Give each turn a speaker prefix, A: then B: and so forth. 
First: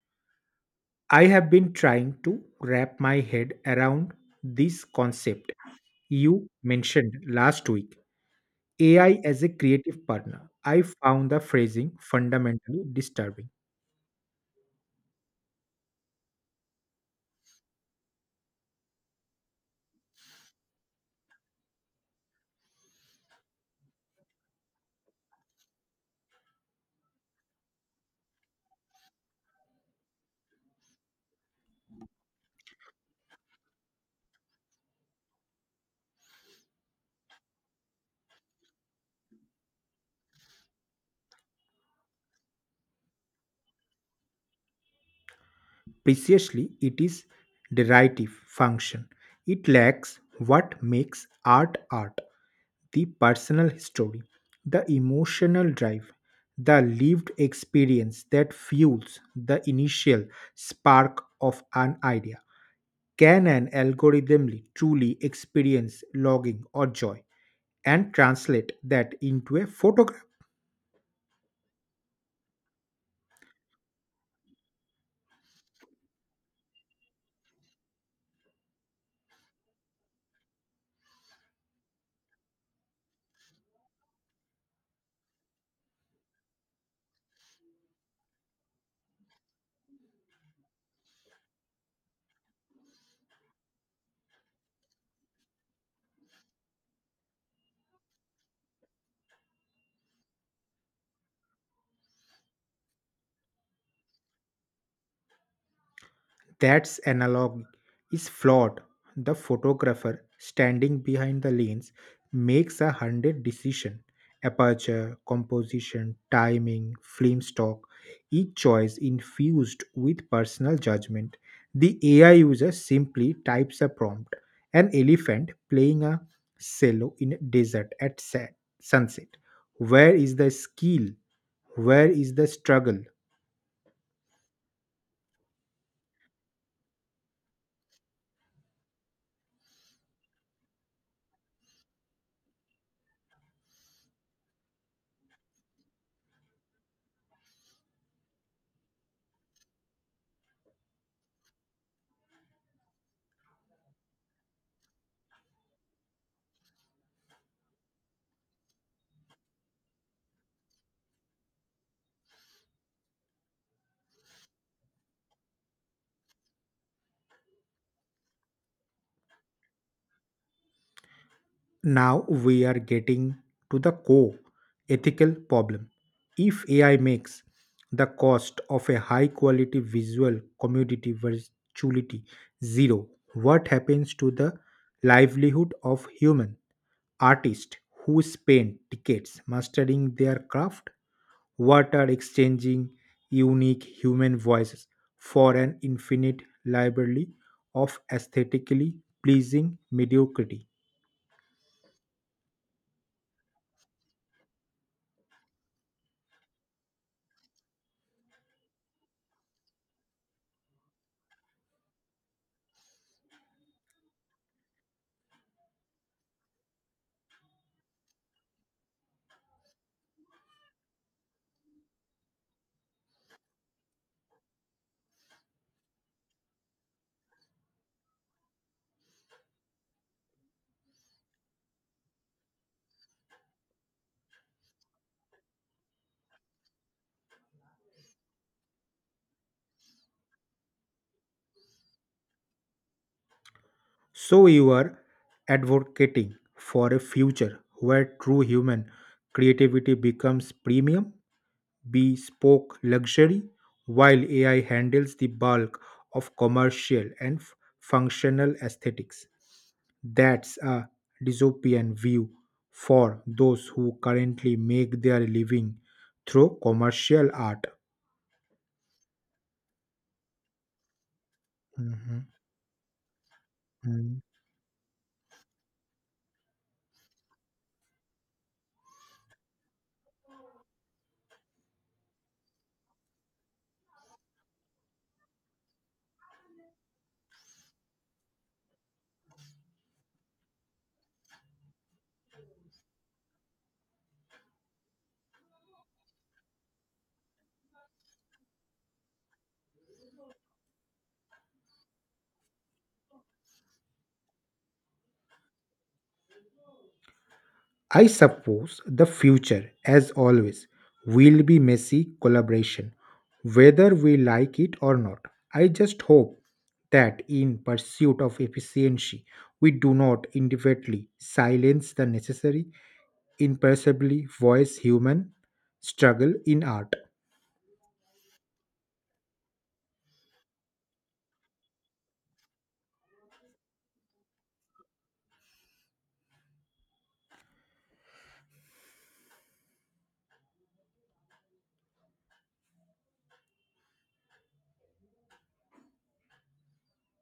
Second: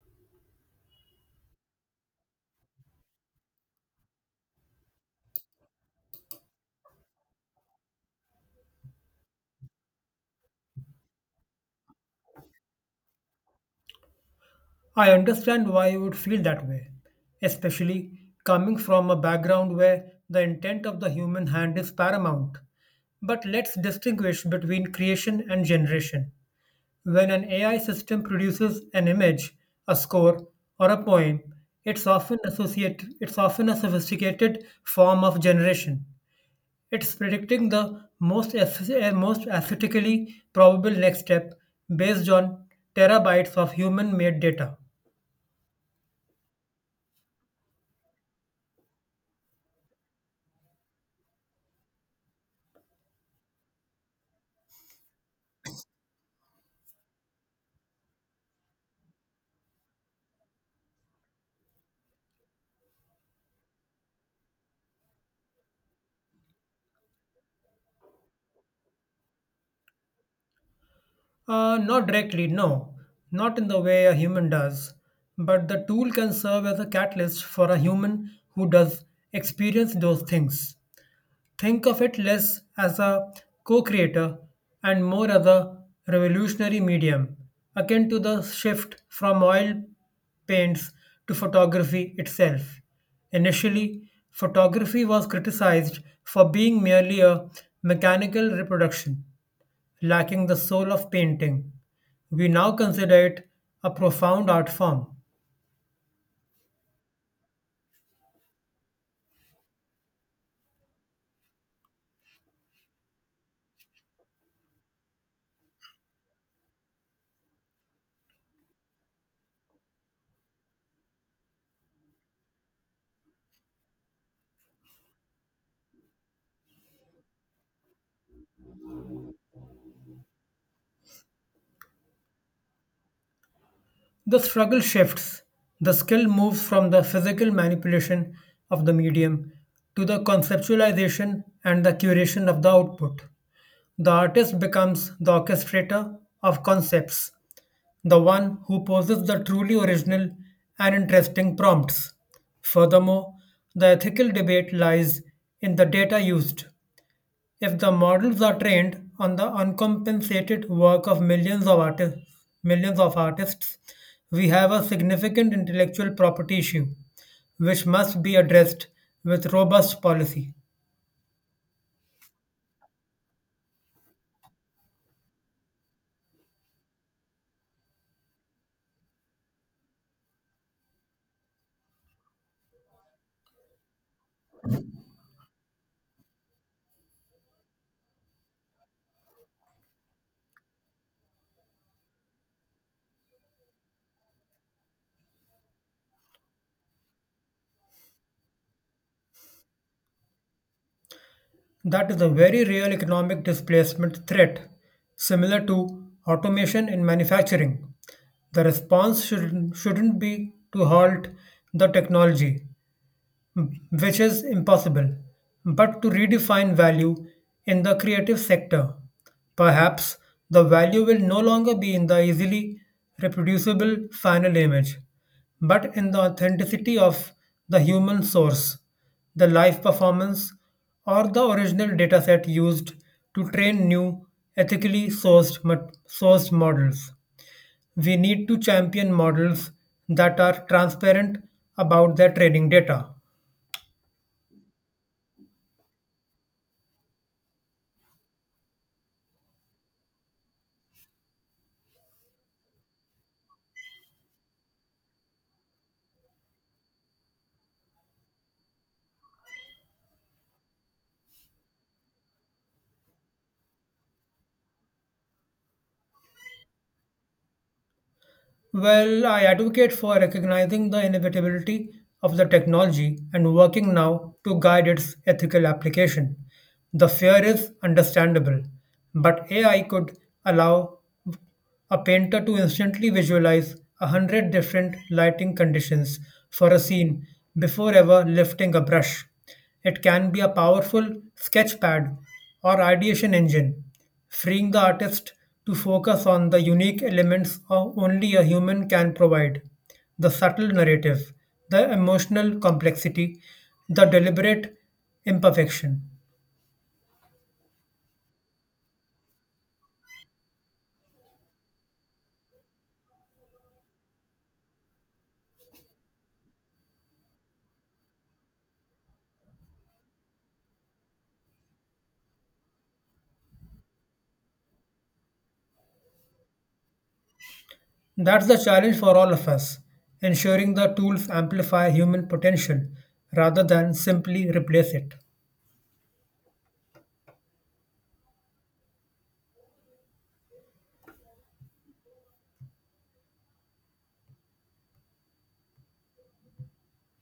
A: I have been trying to wrap my head around this concept you mentioned last week, AI as a creative partner. I found the phrasing fundamentally disturbing.
B: I understand why you would feel that way, especially coming from a background where the intent of the human hand is paramount. But let's distinguish between creation and generation. When an AI system produces an image, a score, or a poem, it's often a sophisticated form of generation. It's predicting the most aesthetically probable next step based on terabytes of human-made data.
A: Precisely, it is derivative function. It lacks what makes art art: the personal story, the emotional drive, the lived experience that fuels the initial spark of an idea. Can an algorithmly truly experience longing or joy and translate that into a photograph?
B: Not directly, no. Not in the way a human does. But the tool can serve as a catalyst for a human who does experience those things. Think of it less as a co creator and more as a revolutionary medium, akin to the shift from oil paints to photography itself. Initially, photography was criticized for being merely a mechanical reproduction, lacking the soul of painting. We now consider it a profound art form.
A: That's analog is flawed. The photographer standing behind the lens makes a hundred decision. Aperture, composition, timing, film stock, each choice infused with personal judgment. The AI user simply types a prompt. An elephant playing a cello in a desert at sunset. Where is the skill? Where is the struggle?
B: The struggle shifts. The skill moves from the physical manipulation of the medium to the conceptualization and the curation of the output. The artist becomes the orchestrator of concepts, the one who poses the truly original and interesting prompts. Furthermore, the ethical debate lies in the data used. If the models are trained on the uncompensated work of millions of artists, we have a significant intellectual property issue, which must be addressed with robust policy.
A: Now we are getting to the core ethical problem. If AI makes the cost of a high quality visual commodity virtuality zero, what happens to the livelihood of human artists who spend decades mastering their craft? What are exchanging unique human voices for an infinite library of aesthetically pleasing mediocrity?
B: That is a very real economic displacement threat, similar to automation in manufacturing. The response shouldn't be to halt the technology, which is impossible, but to redefine value in the creative sector. Perhaps the value will no longer be in the easily reproducible final image, but in the authenticity of the human source, the live performance, or the original dataset used to train new sourced models. We need to champion models that are transparent about their training data.
A: So you are advocating for a future where true human creativity becomes premium, bespoke luxury, while AI handles the bulk of commercial and functional aesthetics. That's a dystopian view for those who currently make their living through commercial art.
B: Well, I advocate for recognizing the inevitability
A: Mhm.
B: of the technology and working now to guide its ethical application. The fear is understandable, but AI could allow a painter to instantly visualize 100 different lighting conditions for a scene before ever lifting a brush. It can be a powerful sketchpad or ideation engine, freeing the artist to focus on the unique elements only a human can provide the subtle narrative, the emotional complexity, the deliberate imperfection.
A: I suppose the future, as always, will be messy collaboration, whether we like it or not. I just hope that in pursuit of efficiency, we do not indefinitely silence the necessary, imperceptibly voice human struggle in art.
B: That's the challenge for all of us, ensuring the tools amplify human potential rather than simply replace it.